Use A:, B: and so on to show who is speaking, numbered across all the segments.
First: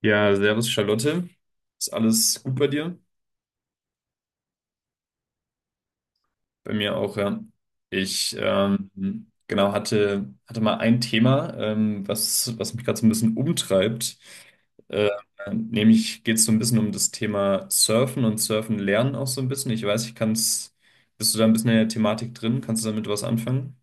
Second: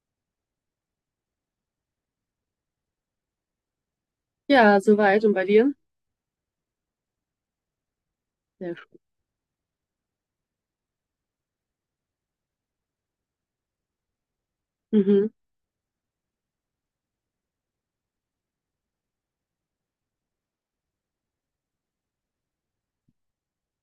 A: Ja, servus Charlotte. Ist alles gut bei dir?
B: Ja, soweit. Und bei dir?
A: Bei mir auch, ja. Ich
B: Ja.
A: genau hatte mal ein Thema, was mich gerade so ein bisschen umtreibt. Äh,
B: Mhm.
A: Nämlich geht es so ein bisschen um das Thema Surfen und Surfen lernen auch so ein bisschen. Ich weiß, ich kann es. Bist du da ein bisschen in der Thematik drin? Kannst du damit was anfangen?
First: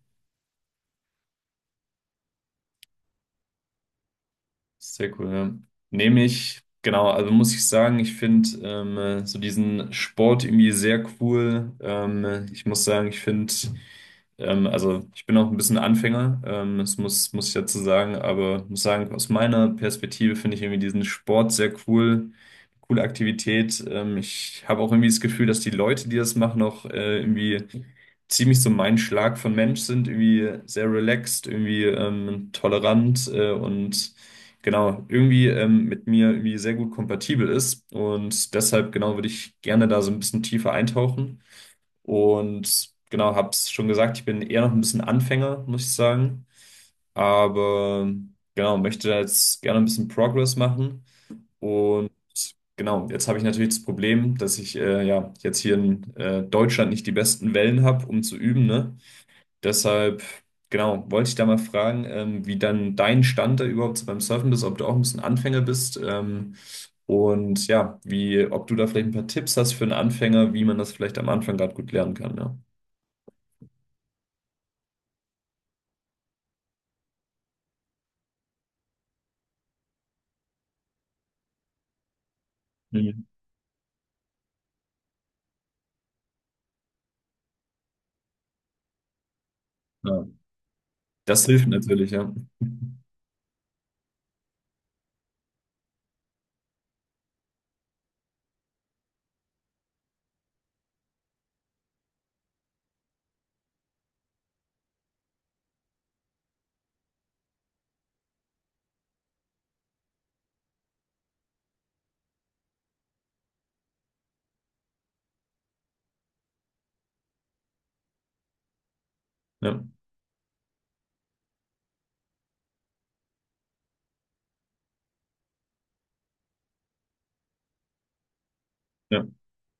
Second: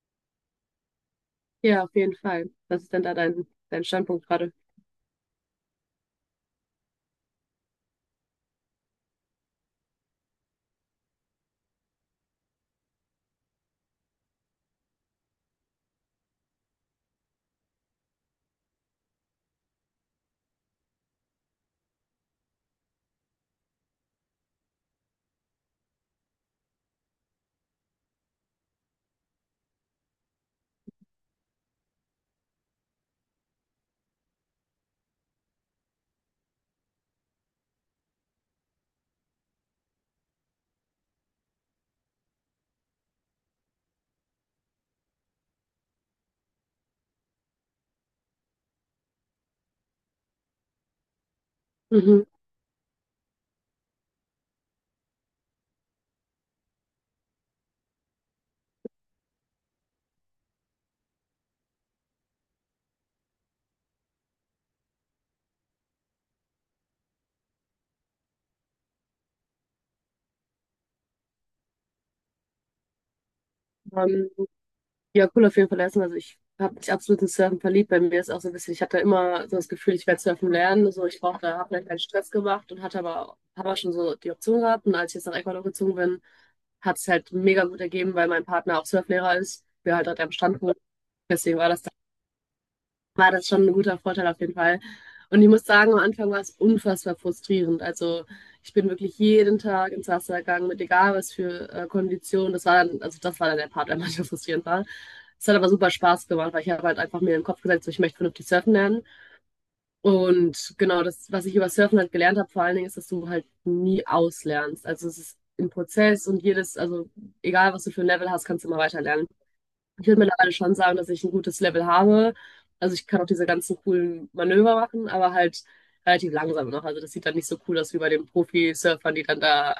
B: Ja, auf jeden Fall. Was ist denn da dein Standpunkt gerade?
A: Sehr cool, ja. Nehme ich, genau, also muss ich sagen, ich finde so diesen Sport irgendwie sehr cool. Ich muss sagen, ich finde, also ich bin auch ein bisschen Anfänger, das muss ich dazu sagen, aber muss sagen, aus meiner Perspektive finde ich irgendwie diesen Sport sehr cool, coole Aktivität. Ich habe auch irgendwie das Gefühl, dass die Leute, die das machen, auch irgendwie ziemlich so mein Schlag von Mensch sind, irgendwie sehr relaxed, irgendwie tolerant und genau, irgendwie mit mir irgendwie sehr gut kompatibel ist. Und deshalb, genau, würde ich gerne da so ein bisschen tiefer eintauchen. Und genau, habe es schon gesagt, ich bin eher noch ein bisschen Anfänger, muss ich sagen. Aber genau, möchte da jetzt gerne ein bisschen Progress machen. Und
B: Mhm.
A: genau, jetzt habe ich natürlich das Problem, dass ich ja jetzt hier in Deutschland nicht die besten Wellen habe, um zu üben, ne? Deshalb, genau, wollte ich da mal fragen, wie dann dein Stand da überhaupt so beim Surfen ist, ob du auch ein bisschen Anfänger bist, und ja, ob du da vielleicht ein paar Tipps hast für einen Anfänger, wie man das vielleicht am Anfang gerade gut lernen kann, ja.
B: Ähm, ja, cool auf jeden Fall lassen. Also ich habe mich absolut ins Surfen verliebt. Bei mir ist auch so ein bisschen, ich hatte immer so das Gefühl, ich werde surfen lernen. So, ich brauchte, habe vielleicht keinen Stress gemacht und hatte
A: Mhm.
B: aber, habe auch schon so die Option gehabt. Und als ich jetzt nach Ecuador gezogen bin, hat es halt mega gut ergeben, weil mein Partner auch Surflehrer ist. Wir halt dort
A: Ja.
B: am Stand wohnen.
A: Das
B: Deswegen
A: hilft natürlich, ja.
B: war das schon ein guter Vorteil auf jeden Fall. Und ich muss sagen, am Anfang war es unfassbar frustrierend. Also ich bin wirklich jeden Tag ins Wasser gegangen, mit egal was für Konditionen. Das war dann, also das war dann der Part, der manchmal frustrierend war. Es hat aber super Spaß gemacht, weil ich habe halt einfach mir in den Kopf gesetzt, so, ich möchte vernünftig surfen lernen. Und genau das, was ich über Surfen halt gelernt habe, vor allen Dingen ist, dass du halt nie auslernst. Also es ist ein Prozess und jedes, also egal was du für ein Level hast, kannst du immer weiter lernen.
A: Ja,
B: Ich würde mittlerweile schon sagen, dass ich ein gutes Level habe. Also ich kann auch diese ganzen coolen Manöver machen, aber halt relativ langsam noch. Also das sieht dann nicht so cool aus wie bei den Profi-Surfern, die
A: ja.
B: dann da,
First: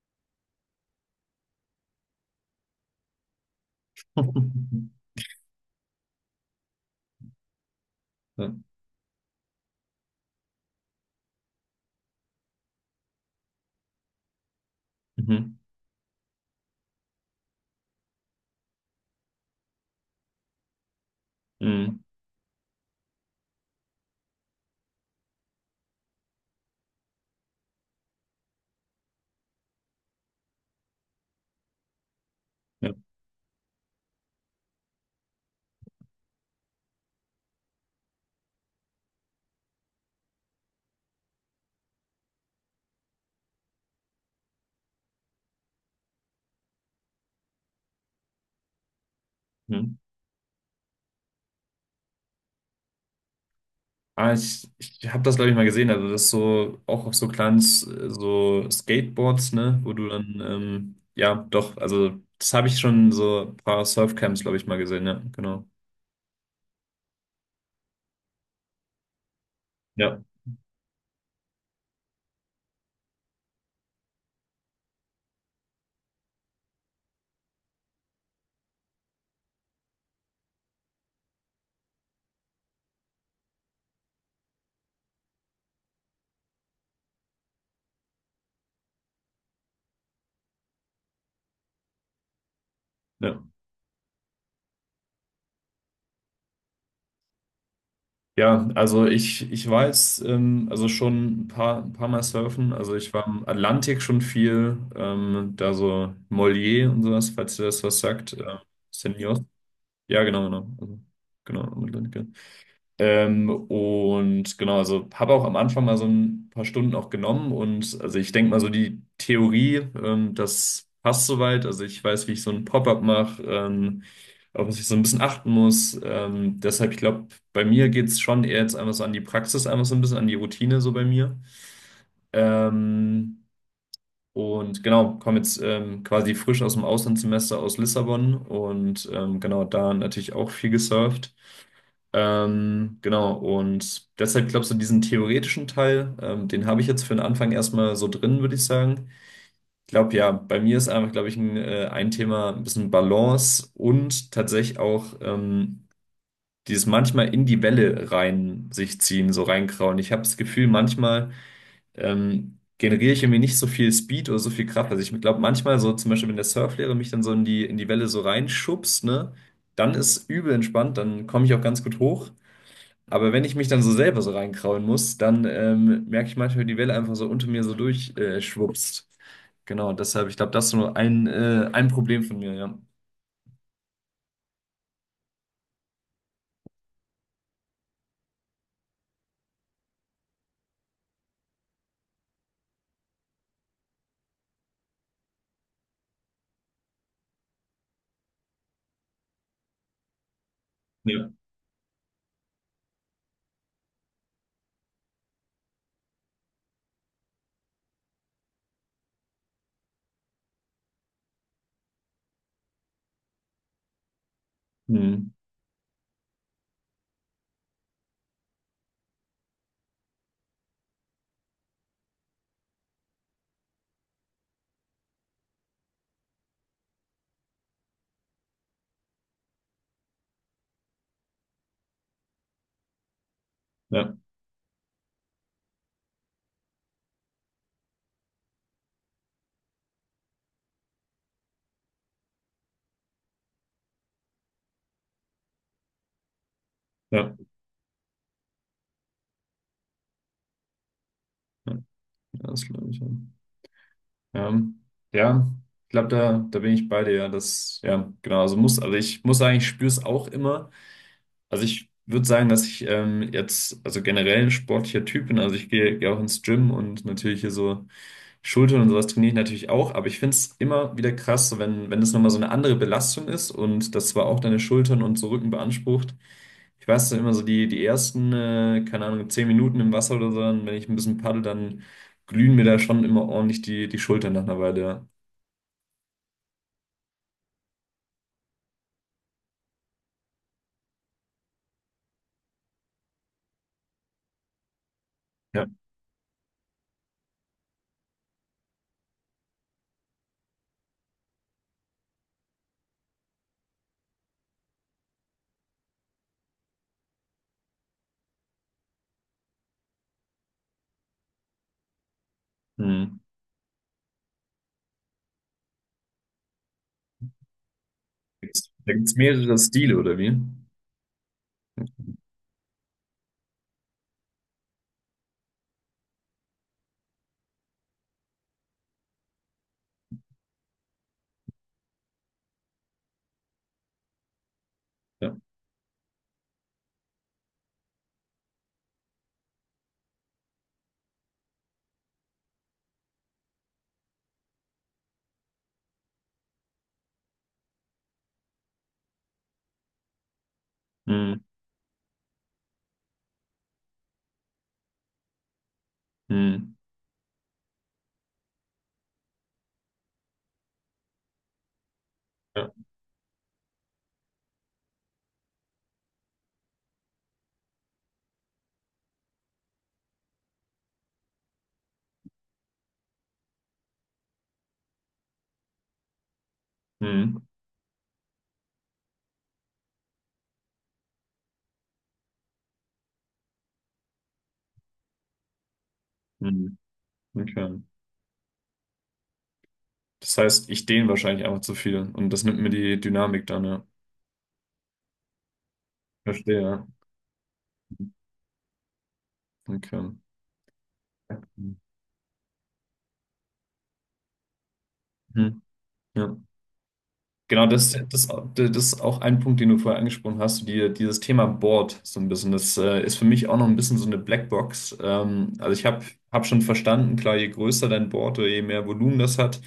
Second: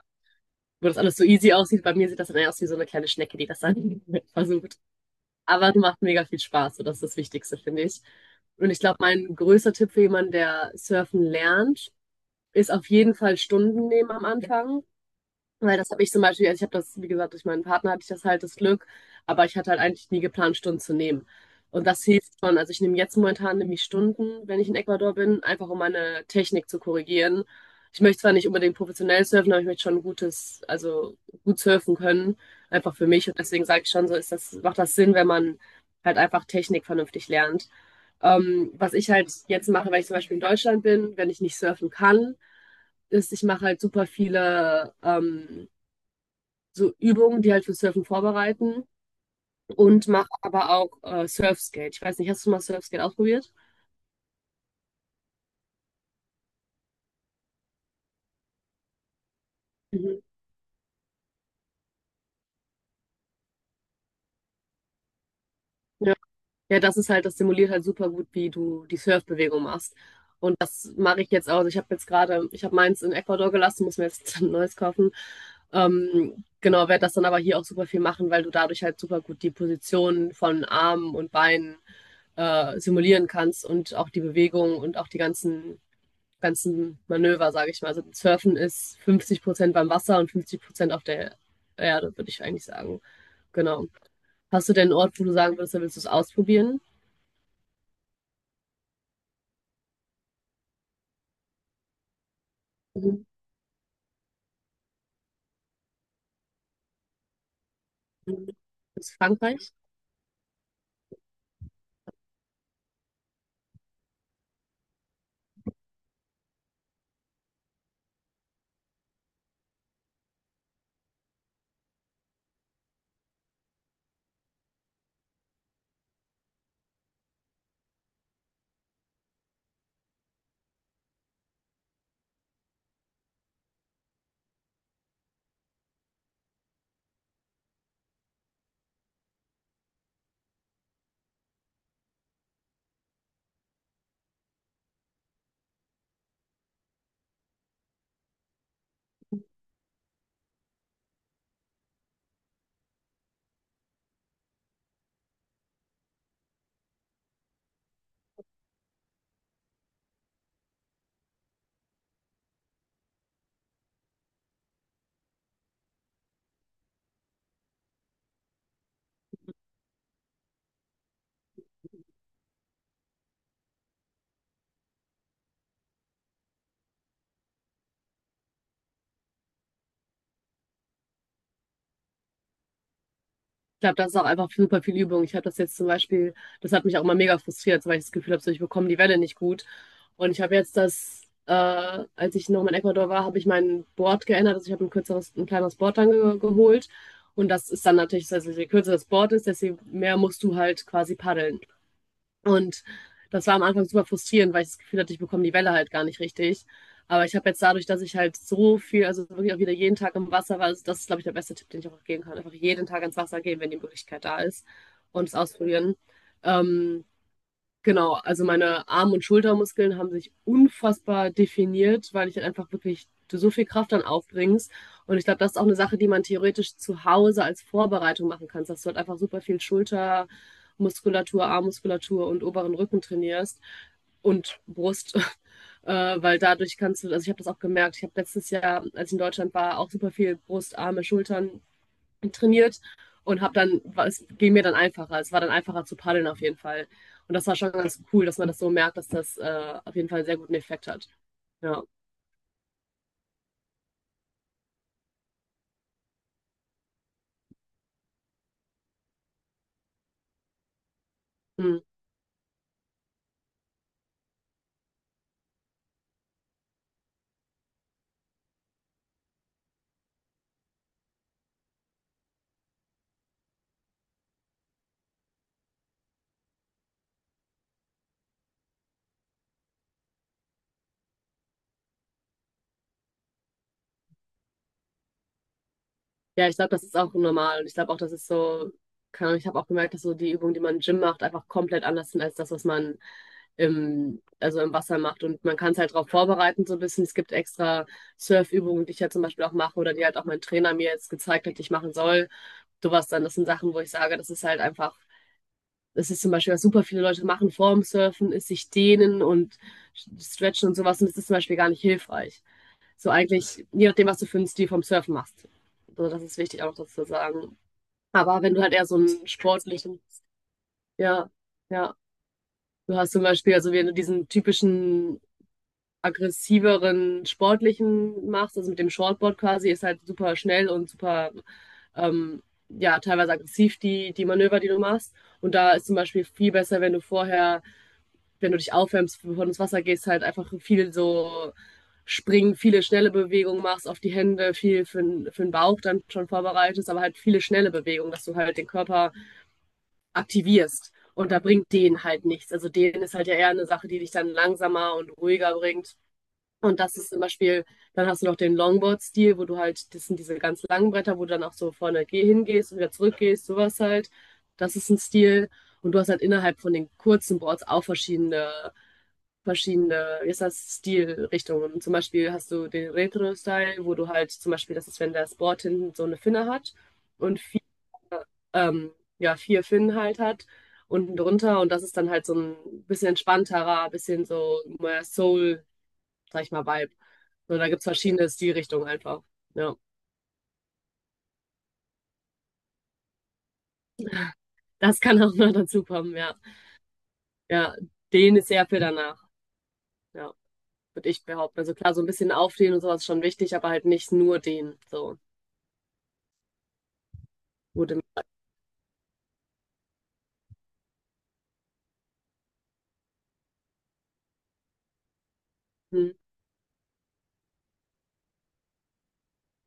B: wo das alles so easy aussieht. Bei mir sieht das dann eher aus wie so eine kleine Schnecke, die das dann versucht. Aber es macht mega viel Spaß, so das ist das Wichtigste, finde ich.
A: Ja.
B: Und ich glaube, mein größter Tipp für jemanden, der surfen lernt, ist auf jeden Fall Stunden nehmen am Anfang.
A: Mhm.
B: Weil das habe ich zum Beispiel, also ich habe das, wie gesagt, durch meinen Partner hatte ich das halt das Glück, aber ich hatte halt eigentlich nie geplant, Stunden zu nehmen. Und
A: Mhm.
B: das hilft schon. Also ich nehme jetzt momentan nämlich Stunden, wenn ich in Ecuador bin, einfach um meine Technik zu korrigieren. Ich möchte zwar nicht unbedingt professionell surfen, aber ich möchte schon ein gutes, also gut surfen können,
A: Ja.
B: einfach für mich. Und deswegen sage ich schon, so ist das, macht das Sinn, wenn man halt einfach Technik vernünftig lernt. Was ich halt jetzt mache, wenn ich zum Beispiel in Deutschland bin, wenn ich nicht surfen kann, ist, ich mache halt super viele so Übungen, die halt für Surfen vorbereiten
A: Mhm.
B: und mache aber auch Surfskate. Ich weiß nicht, hast du mal Surfskate ausprobiert?
A: Ah, ich habe das, glaube ich, mal gesehen. Also, das ist so auch auf so kleinen so Skateboards, ne, wo du
B: Mhm.
A: dann, ja, doch, also, das habe ich schon so ein paar Surfcamps, glaube ich, mal gesehen, ja, genau.
B: Ja. Ja, das ist halt, das simuliert halt super gut, wie du die Surfbewegung machst.
A: Ja,
B: Und das mache ich jetzt auch. Ich habe jetzt gerade, ich habe meins in Ecuador gelassen, muss mir jetzt ein neues kaufen. Genau, werde das dann aber hier auch super viel machen, weil du dadurch halt super gut die Position von Armen und Beinen simulieren kannst und auch die Bewegung und auch die ganzen ganzen Manöver, sage ich mal. Also Surfen ist 50% beim Wasser und 50% auf der Erde, würde ich eigentlich sagen.
A: ja.
B: Genau. Hast du denn einen Ort, wo du sagen würdest, da willst du es ausprobieren?
A: Ja, also ich war jetzt also schon ein paar Mal surfen. Also ich
B: Mhm.
A: war im Atlantik schon viel, da so Mollier und sowas, falls dir das was sagt.
B: Das ist
A: Senior.
B: Frankreich?
A: Ja, genau, genau. Also, genau, im Atlantik. Ja. Und genau, also habe auch am Anfang mal so ein paar Stunden auch genommen und also ich denke mal so die Theorie, das passt soweit. Also ich weiß, wie ich so ein Pop-up mache, auf was ich so ein bisschen achten muss. Deshalb, ich glaube, bei mir geht es schon eher jetzt einfach so an die Praxis, einfach so ein bisschen an die Routine so bei mir. Ähm, und genau, komme jetzt quasi frisch aus dem Auslandssemester aus Lissabon und genau da natürlich auch viel gesurft. Genau, und deshalb glaubst du, diesen theoretischen Teil, den habe ich jetzt für den Anfang erstmal so drin, würde ich sagen. Ich glaube, ja, bei mir ist einfach, glaube ich, ein Thema ein bisschen Balance und tatsächlich auch dieses manchmal in die Welle rein sich ziehen, so reinkrauen. Ich habe das Gefühl, manchmal generiere ich irgendwie nicht so viel Speed oder so viel Kraft. Also ich glaube manchmal so zum Beispiel, wenn der Surflehrer mich dann so in die Welle so reinschubst, ne, dann ist übel entspannt, dann komme ich auch ganz gut hoch. Aber wenn ich mich dann so selber so reinkrauen muss, dann merke ich manchmal, wie die Welle einfach so unter mir so durchschwupst. Schwupst. Genau, deshalb, ich glaube, das ist nur ein Problem von mir, ja.
B: Ich glaube, das ist auch einfach super viel Übung. Ich habe das jetzt zum Beispiel, das hat mich auch mal mega frustriert, weil ich das Gefühl habe, so, ich bekomme die Welle nicht gut. Und ich habe jetzt das, als ich noch in Ecuador war, habe ich mein Board geändert. Also ich habe ein kürzeres, ein kleineres Board dann ge geholt. Und das ist dann natürlich, also je kürzer das Board ist, desto mehr musst du halt quasi
A: Ja.
B: paddeln. Und das war am Anfang super frustrierend, weil ich das Gefühl hatte, ich bekomme die Welle halt gar nicht richtig. Aber ich habe jetzt dadurch, dass ich halt so viel, also wirklich auch wieder jeden Tag im Wasser war, also das ist, glaube ich, der beste Tipp, den ich auch geben kann. Einfach jeden Tag ins Wasser gehen, wenn die Möglichkeit da ist und
A: Hm.
B: es ausprobieren. Ähm, Genau, also meine Arm- und Schultermuskeln haben sich unfassbar definiert, weil ich dann einfach wirklich du so viel Kraft dann aufbringst. Und ich glaube, das ist auch eine Sache, die man theoretisch zu Hause als Vorbereitung machen kannst, dass du halt einfach super viel Schultermuskulatur, Armmuskulatur und oberen Rücken trainierst
A: Ja,
B: und Brust, weil dadurch kannst du, also ich habe das auch gemerkt, ich habe letztes Jahr, als ich in Deutschland war, auch super viel Brust, Arme, Schultern trainiert und habe dann, es ging mir dann einfacher. Es war dann einfacher zu paddeln auf jeden Fall.
A: ja,
B: Und das war schon ganz cool, dass man das so merkt, dass das auf jeden Fall einen sehr guten Effekt hat.
A: ja,
B: Ja,
A: ja, das glaube ich, ja. Ja, ja, ich glaube, da bin ich bei dir, ja. Das, ja, genau, also ich muss sagen, ich spüre es auch immer. Also
B: hm.
A: ich würde sagen, dass ich jetzt, also generell ein sportlicher Typ bin. Also ich gehe auch ins Gym und natürlich hier so Schultern und sowas trainiere ich natürlich auch. Aber ich finde es immer wieder krass, so wenn es nochmal so eine andere Belastung ist und das zwar auch deine Schultern und so Rücken beansprucht. Ich weiß dann immer so die ersten, keine Ahnung, 10 Minuten im Wasser oder so, dann, wenn ich ein bisschen paddel, dann glühen mir da schon immer ordentlich die Schultern nach einer Weile. Ja.
B: Ja, ich glaube, das ist auch normal. Und ich glaube auch, das ist so, keine Ahnung, ich habe auch gemerkt, dass so die Übungen, die man im Gym macht, einfach komplett anders sind als das, was man im, also im Wasser macht. Und man
A: Ja.
B: kann es halt darauf vorbereiten, so ein bisschen. Es gibt extra Surfübungen, die ich ja zum Beispiel auch mache oder die halt auch mein Trainer mir jetzt gezeigt hat, die ich machen soll. Sowas dann, das sind Sachen, wo ich sage, das ist halt einfach. Das ist zum Beispiel, was super viele Leute machen vorm Surfen, ist sich dehnen und stretchen und sowas. Und das ist zum Beispiel gar nicht hilfreich. So
A: Hm.
B: eigentlich, je nachdem, was du für einen Stil vom Surfen machst. Also das ist wichtig auch dazu zu sagen. Aber wenn du halt eher
A: Da
B: so
A: gibt's da
B: einen
A: mehrere Stile,
B: sportlichen,
A: oder wie?
B: ja, ja. Du hast zum Beispiel, also wenn du diesen typischen aggressiveren sportlichen machst, also mit dem Shortboard quasi, ist halt super schnell und super, ähm, ja, teilweise aggressiv die Manöver, die du machst.
A: Ja.
B: Und da ist zum Beispiel viel besser, wenn du vorher wenn du dich aufwärmst, bevor du ins Wasser gehst, halt einfach viel so springen, viele schnelle Bewegungen machst, auf die Hände, viel für, für den Bauch dann schon vorbereitest, aber halt viele schnelle Bewegungen, dass du halt den Körper aktivierst. Und da
A: Hm.
B: bringt denen halt nichts. Also denen ist halt ja eher eine Sache, die dich dann langsamer und ruhiger bringt.
A: Hm.
B: Und das ist zum Beispiel, dann hast du noch den Longboard-Stil, wo du halt, das sind diese ganz langen Bretter, wo du dann auch so vorne
A: Ja.
B: hingehst und wieder zurückgehst, sowas halt. Das ist ein Stil. Und du hast halt innerhalb von den kurzen Boards auch verschiedene, wie ist das, Stilrichtungen. Zum Beispiel hast du den Retro-Style, wo du halt zum Beispiel, das ist, wenn das Board hinten so eine Finne hat
A: Hm.
B: und vier, ähm, ja, vier Finnen halt hat, unten drunter und das ist dann halt so ein bisschen entspannterer, bisschen so mehr Soul, sag ich mal,
A: Hm,
B: Vibe. So, da
A: okay.
B: gibt's verschiedene Stilrichtungen einfach. Ja,
A: Das heißt, ich dehne wahrscheinlich einfach zu viel und das nimmt mir die Dynamik dann, ja.
B: das kann auch noch dazu kommen, ja.
A: Verstehe, ja.
B: Ja, den ist sehr viel danach,
A: Okay.
B: ja, würde ich behaupten. Also klar, so ein bisschen aufdehnen und sowas ist schon wichtig, aber halt nicht nur den, so.
A: Hm, ja. Genau, das,
B: Gute.
A: das, das ist auch ein Punkt, den du vorher angesprochen hast, die, dieses Thema Board so ein bisschen. Das ist für mich auch noch ein bisschen so eine Blackbox. Also ich habe hab
B: Mhm.
A: hab schon verstanden, klar, je größer dein Board oder je mehr Volumen das hat,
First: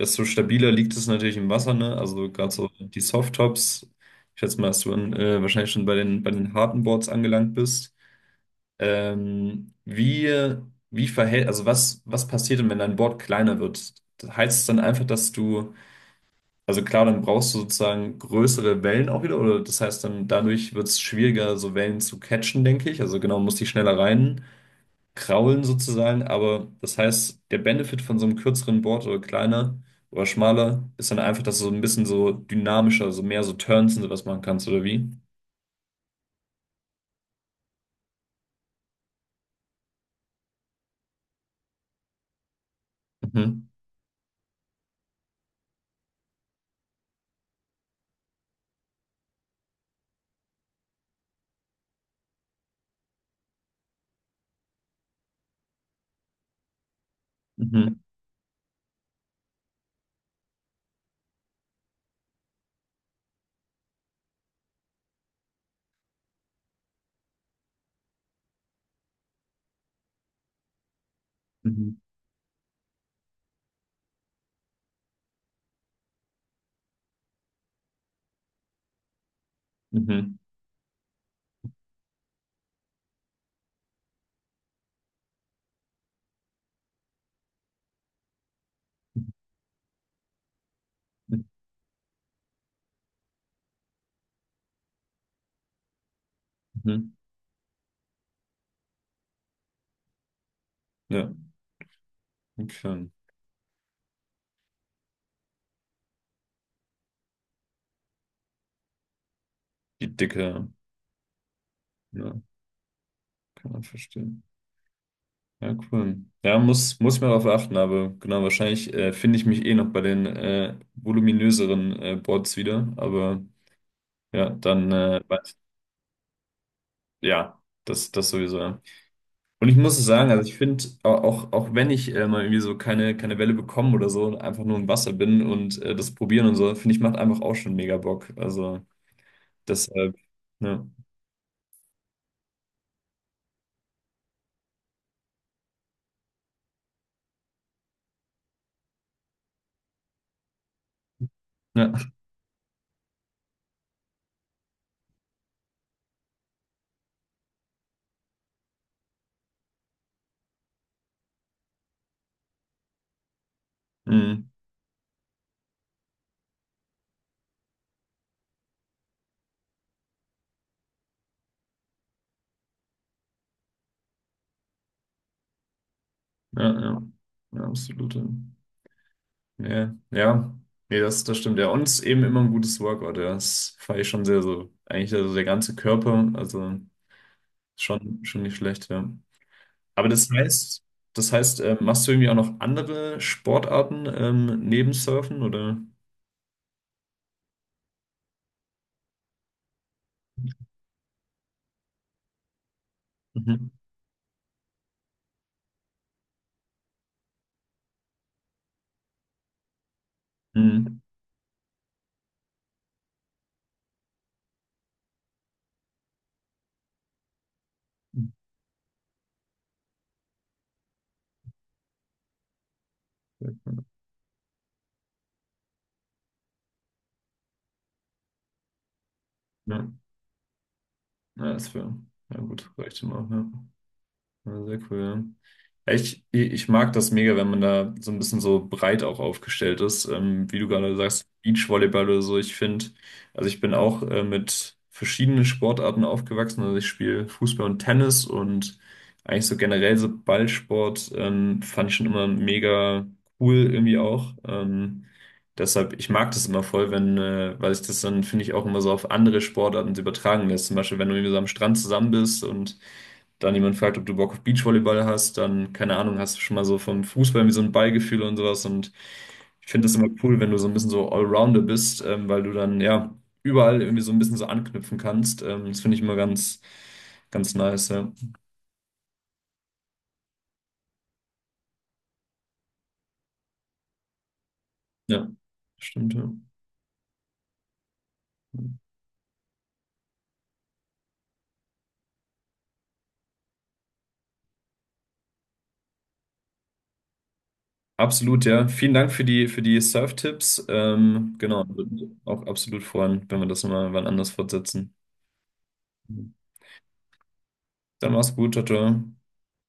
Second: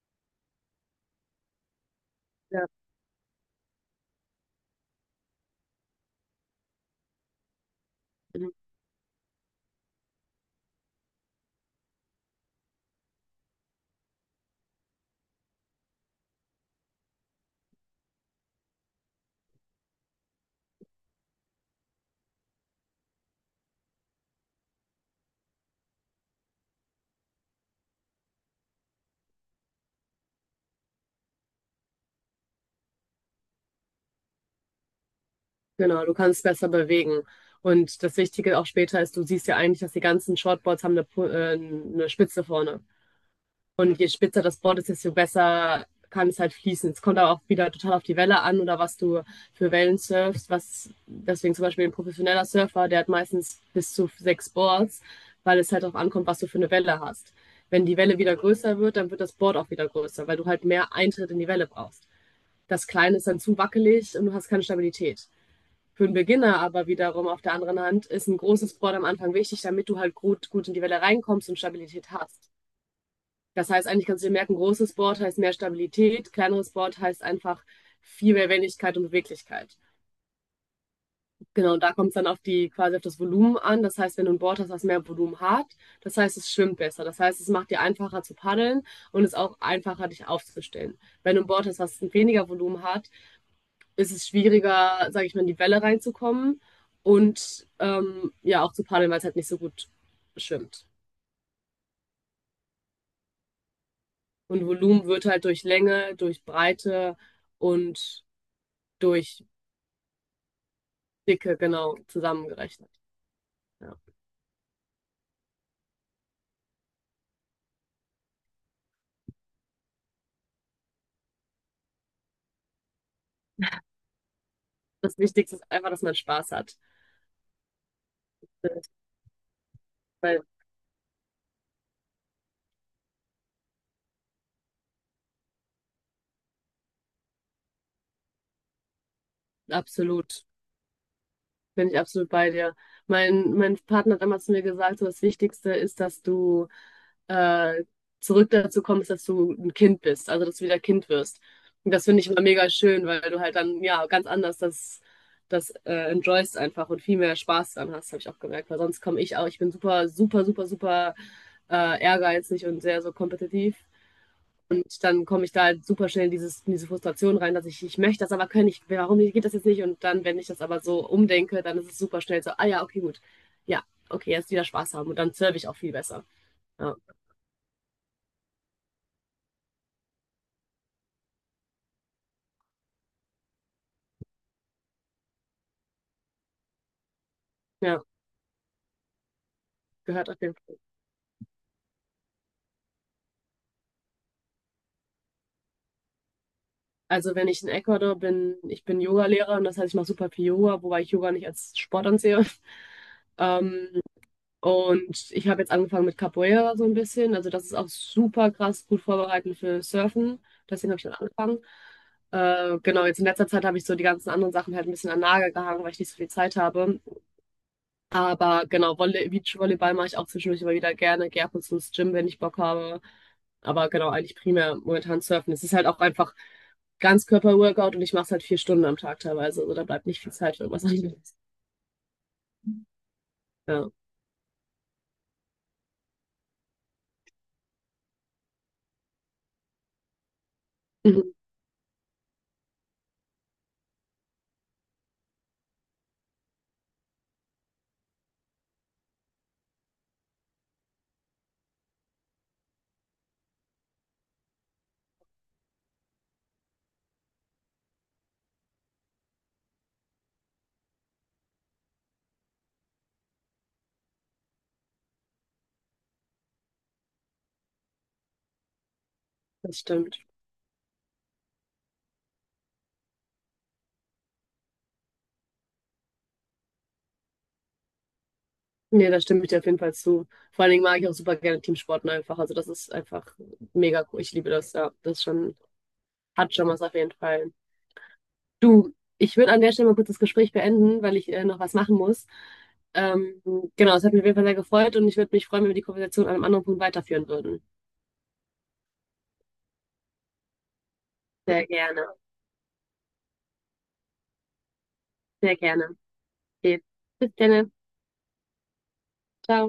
A: desto stabiler liegt es natürlich im Wasser, ne? Also gerade so die Softtops, ich schätze mal, dass du wahrscheinlich schon bei den harten Boards angelangt bist.
B: Mhm.
A: Ähm, wie, wie verhält, also was passiert denn, wenn dein Board kleiner wird? Heißt es dann einfach, dass du, also klar, dann brauchst du sozusagen größere Wellen auch wieder, oder das heißt dann, dadurch wird es schwieriger, so Wellen zu catchen, denke ich. Also genau, muss die schneller rein kraulen sozusagen, aber das heißt, der Benefit von so einem kürzeren Board oder kleiner oder schmaler ist dann einfach, dass du so ein bisschen so dynamischer, so mehr so Turns und sowas machen kannst, oder wie?
B: Genau, du kannst besser bewegen. Und das Wichtige auch später ist, du siehst ja eigentlich, dass die ganzen Shortboards haben eine, eine Spitze vorne.
A: Mhm.
B: Und je spitzer das Board ist, desto besser kann es halt fließen. Es kommt aber auch wieder total auf die Welle an oder was du für Wellen surfst. Was, deswegen zum Beispiel ein professioneller Surfer, der hat meistens bis zu 6 Boards, weil es halt darauf ankommt, was du für eine Welle hast. Wenn die
A: Mhm.
B: Welle wieder größer wird, dann wird das Board auch wieder größer, weil du halt mehr Eintritt in die Welle brauchst. Das Kleine ist dann zu wackelig und du hast keine Stabilität. Für einen Beginner aber wiederum auf der anderen Hand ist ein großes Board am Anfang wichtig, damit du halt gut in die Welle reinkommst und
A: Mhm.
B: Stabilität hast. Das heißt, eigentlich kannst du dir merken, großes Board heißt mehr Stabilität, kleineres Board heißt einfach viel mehr Wendigkeit und Beweglichkeit.
A: Mhm.
B: Genau, und da kommt es dann auf die, quasi auf das Volumen an. Das heißt, wenn du ein Board hast, was mehr Volumen hat, das heißt, es schwimmt besser. Das heißt, es macht dir einfacher zu paddeln und es ist auch einfacher, dich aufzustellen. Wenn du ein Board hast, was weniger Volumen hat, ist es schwieriger, sage ich mal, in die Welle reinzukommen
A: Mhm.
B: und ja auch zu paddeln, weil es halt nicht so gut schwimmt.
A: Ja, okay.
B: Und Volumen wird halt durch Länge, durch Breite und durch
A: Die Dicke,
B: Dicke genau
A: ja,
B: zusammengerechnet.
A: kann man
B: Ja.
A: verstehen. Ja, cool. Ja, muss ich mal darauf achten, aber genau, wahrscheinlich finde ich mich eh noch bei den voluminöseren Boards wieder, aber ja, dann,
B: Das Wichtigste ist einfach, dass man Spaß hat.
A: ja, das sowieso, ja. Und ich muss sagen, also
B: Weil
A: ich finde, auch, auch wenn ich mal irgendwie so keine Welle bekomme oder so, und einfach nur im Wasser bin und das probieren und so, finde ich, macht einfach auch schon mega Bock. Also deshalb,
B: absolut.
A: ja,
B: Bin ich absolut bei dir. Mein Partner hat immer zu mir gesagt, so das Wichtigste ist, dass du äh, zurück dazu kommst, dass du ein Kind bist, also dass du wieder Kind wirst.
A: ja,
B: Und das finde ich immer mega schön, weil du halt dann ja ganz anders das, das enjoyst einfach und viel mehr Spaß dran hast, habe ich auch gemerkt. Weil sonst komme ich auch, ich bin super ehrgeizig und sehr so kompetitiv.
A: mm,
B: Und dann komme ich da halt super schnell in, in diese Frustration rein, dass ich möchte das aber kann ich, warum geht das jetzt nicht? Und dann, wenn ich das aber so umdenke, dann ist es super schnell so, ah ja, okay, gut. Ja, okay, jetzt wieder Spaß haben und dann serve ich auch viel besser.
A: ja,
B: Ja,
A: ja, ja, absolut. Ja. Ja, ja. Nee, das stimmt. Ja, und es ist eben immer ein gutes Workout. Ja. Das fand ich schon sehr so. Eigentlich also der ganze Körper, also
B: ja
A: schon nicht schlecht, ja. Aber
B: gehört
A: das
B: auf jeden Fall.
A: heißt, das heißt, machst du irgendwie auch noch andere Sportarten neben Surfen oder?
B: Also wenn ich in Ecuador bin, ich bin Yogalehrer und das heißt, ich mache super viel Yoga, wobei ich Yoga nicht als Sport ansehe.
A: Mhm.
B: Ähm, Und ich habe jetzt angefangen mit Capoeira so ein bisschen. Also das ist auch super krass gut vorbereitend für Surfen. Deswegen habe
A: Mhm.
B: ich dann angefangen. Genau, jetzt in letzter Zeit habe ich so die ganzen anderen Sachen halt ein bisschen an den Nagel gehangen, weil ich nicht so viel Zeit habe. Aber genau, Volley Beachvolleyball mache ich auch zwischendurch immer wieder gerne. Gehe ab und zu ins Gym, wenn ich Bock habe. Aber genau, eigentlich primär momentan Surfen. Es ist halt auch einfach Ganzkörper-Workout und ich mache es halt 4 Stunden am Tag teilweise. Also da
A: Ja,
B: bleibt nicht viel Zeit für irgendwas anderes.
A: ja, das wäre, ja gut, reicht immer, ja.
B: Ja,
A: Ja, sehr cool. Ja, ja, ich mag das mega, wenn man da so ein bisschen so breit auch aufgestellt ist. Wie du gerade sagst,
B: Mhm,
A: Beachvolleyball oder so. Ich finde, also ich bin auch mit verschiedenen Sportarten aufgewachsen. Also ich spiele Fußball und Tennis und eigentlich so generell so Ballsport fand ich schon immer mega cool irgendwie auch. Deshalb, ich mag das immer voll, wenn, weil ich das dann, finde ich, auch immer so auf andere Sportarten so übertragen lässt. Zum Beispiel, wenn du irgendwie so am Strand zusammen bist und dann jemand fragt, ob du Bock auf Beachvolleyball hast, dann, keine Ahnung, hast du schon mal so vom Fußball wie so ein Ballgefühl und sowas. Und ich
B: das
A: finde das immer
B: stimmt.
A: cool, wenn du so ein bisschen so Allrounder bist, weil du dann ja überall irgendwie so ein bisschen so anknüpfen kannst. Das finde ich immer ganz, ganz nice, ja.
B: Nee, da stimme ich dir auf jeden Fall zu. Vor allen Dingen mag ich auch super gerne Teamsporten einfach. Also das ist einfach mega cool. Ich liebe das, ja. Das ist
A: Ja,
B: schon,
A: stimmt, ja.
B: hat schon was auf jeden Fall. Du, ich würde an der Stelle mal kurz das Gespräch beenden, weil ich noch was machen muss. Ähm, genau, es hat mich auf jeden Fall sehr gefreut und ich würde mich freuen, wenn wir die Konversation an einem anderen Punkt weiterführen würden.
A: Absolut, ja. Vielen Dank für die Surf-Tipps. Genau,
B: Sehr
A: würde mich
B: gerne,
A: auch absolut freuen, wenn wir das mal wann anders fortsetzen.
B: sehr gerne.
A: Dann
B: Okay. Bis dann,
A: mach's gut, ciao, ciao.
B: ciao.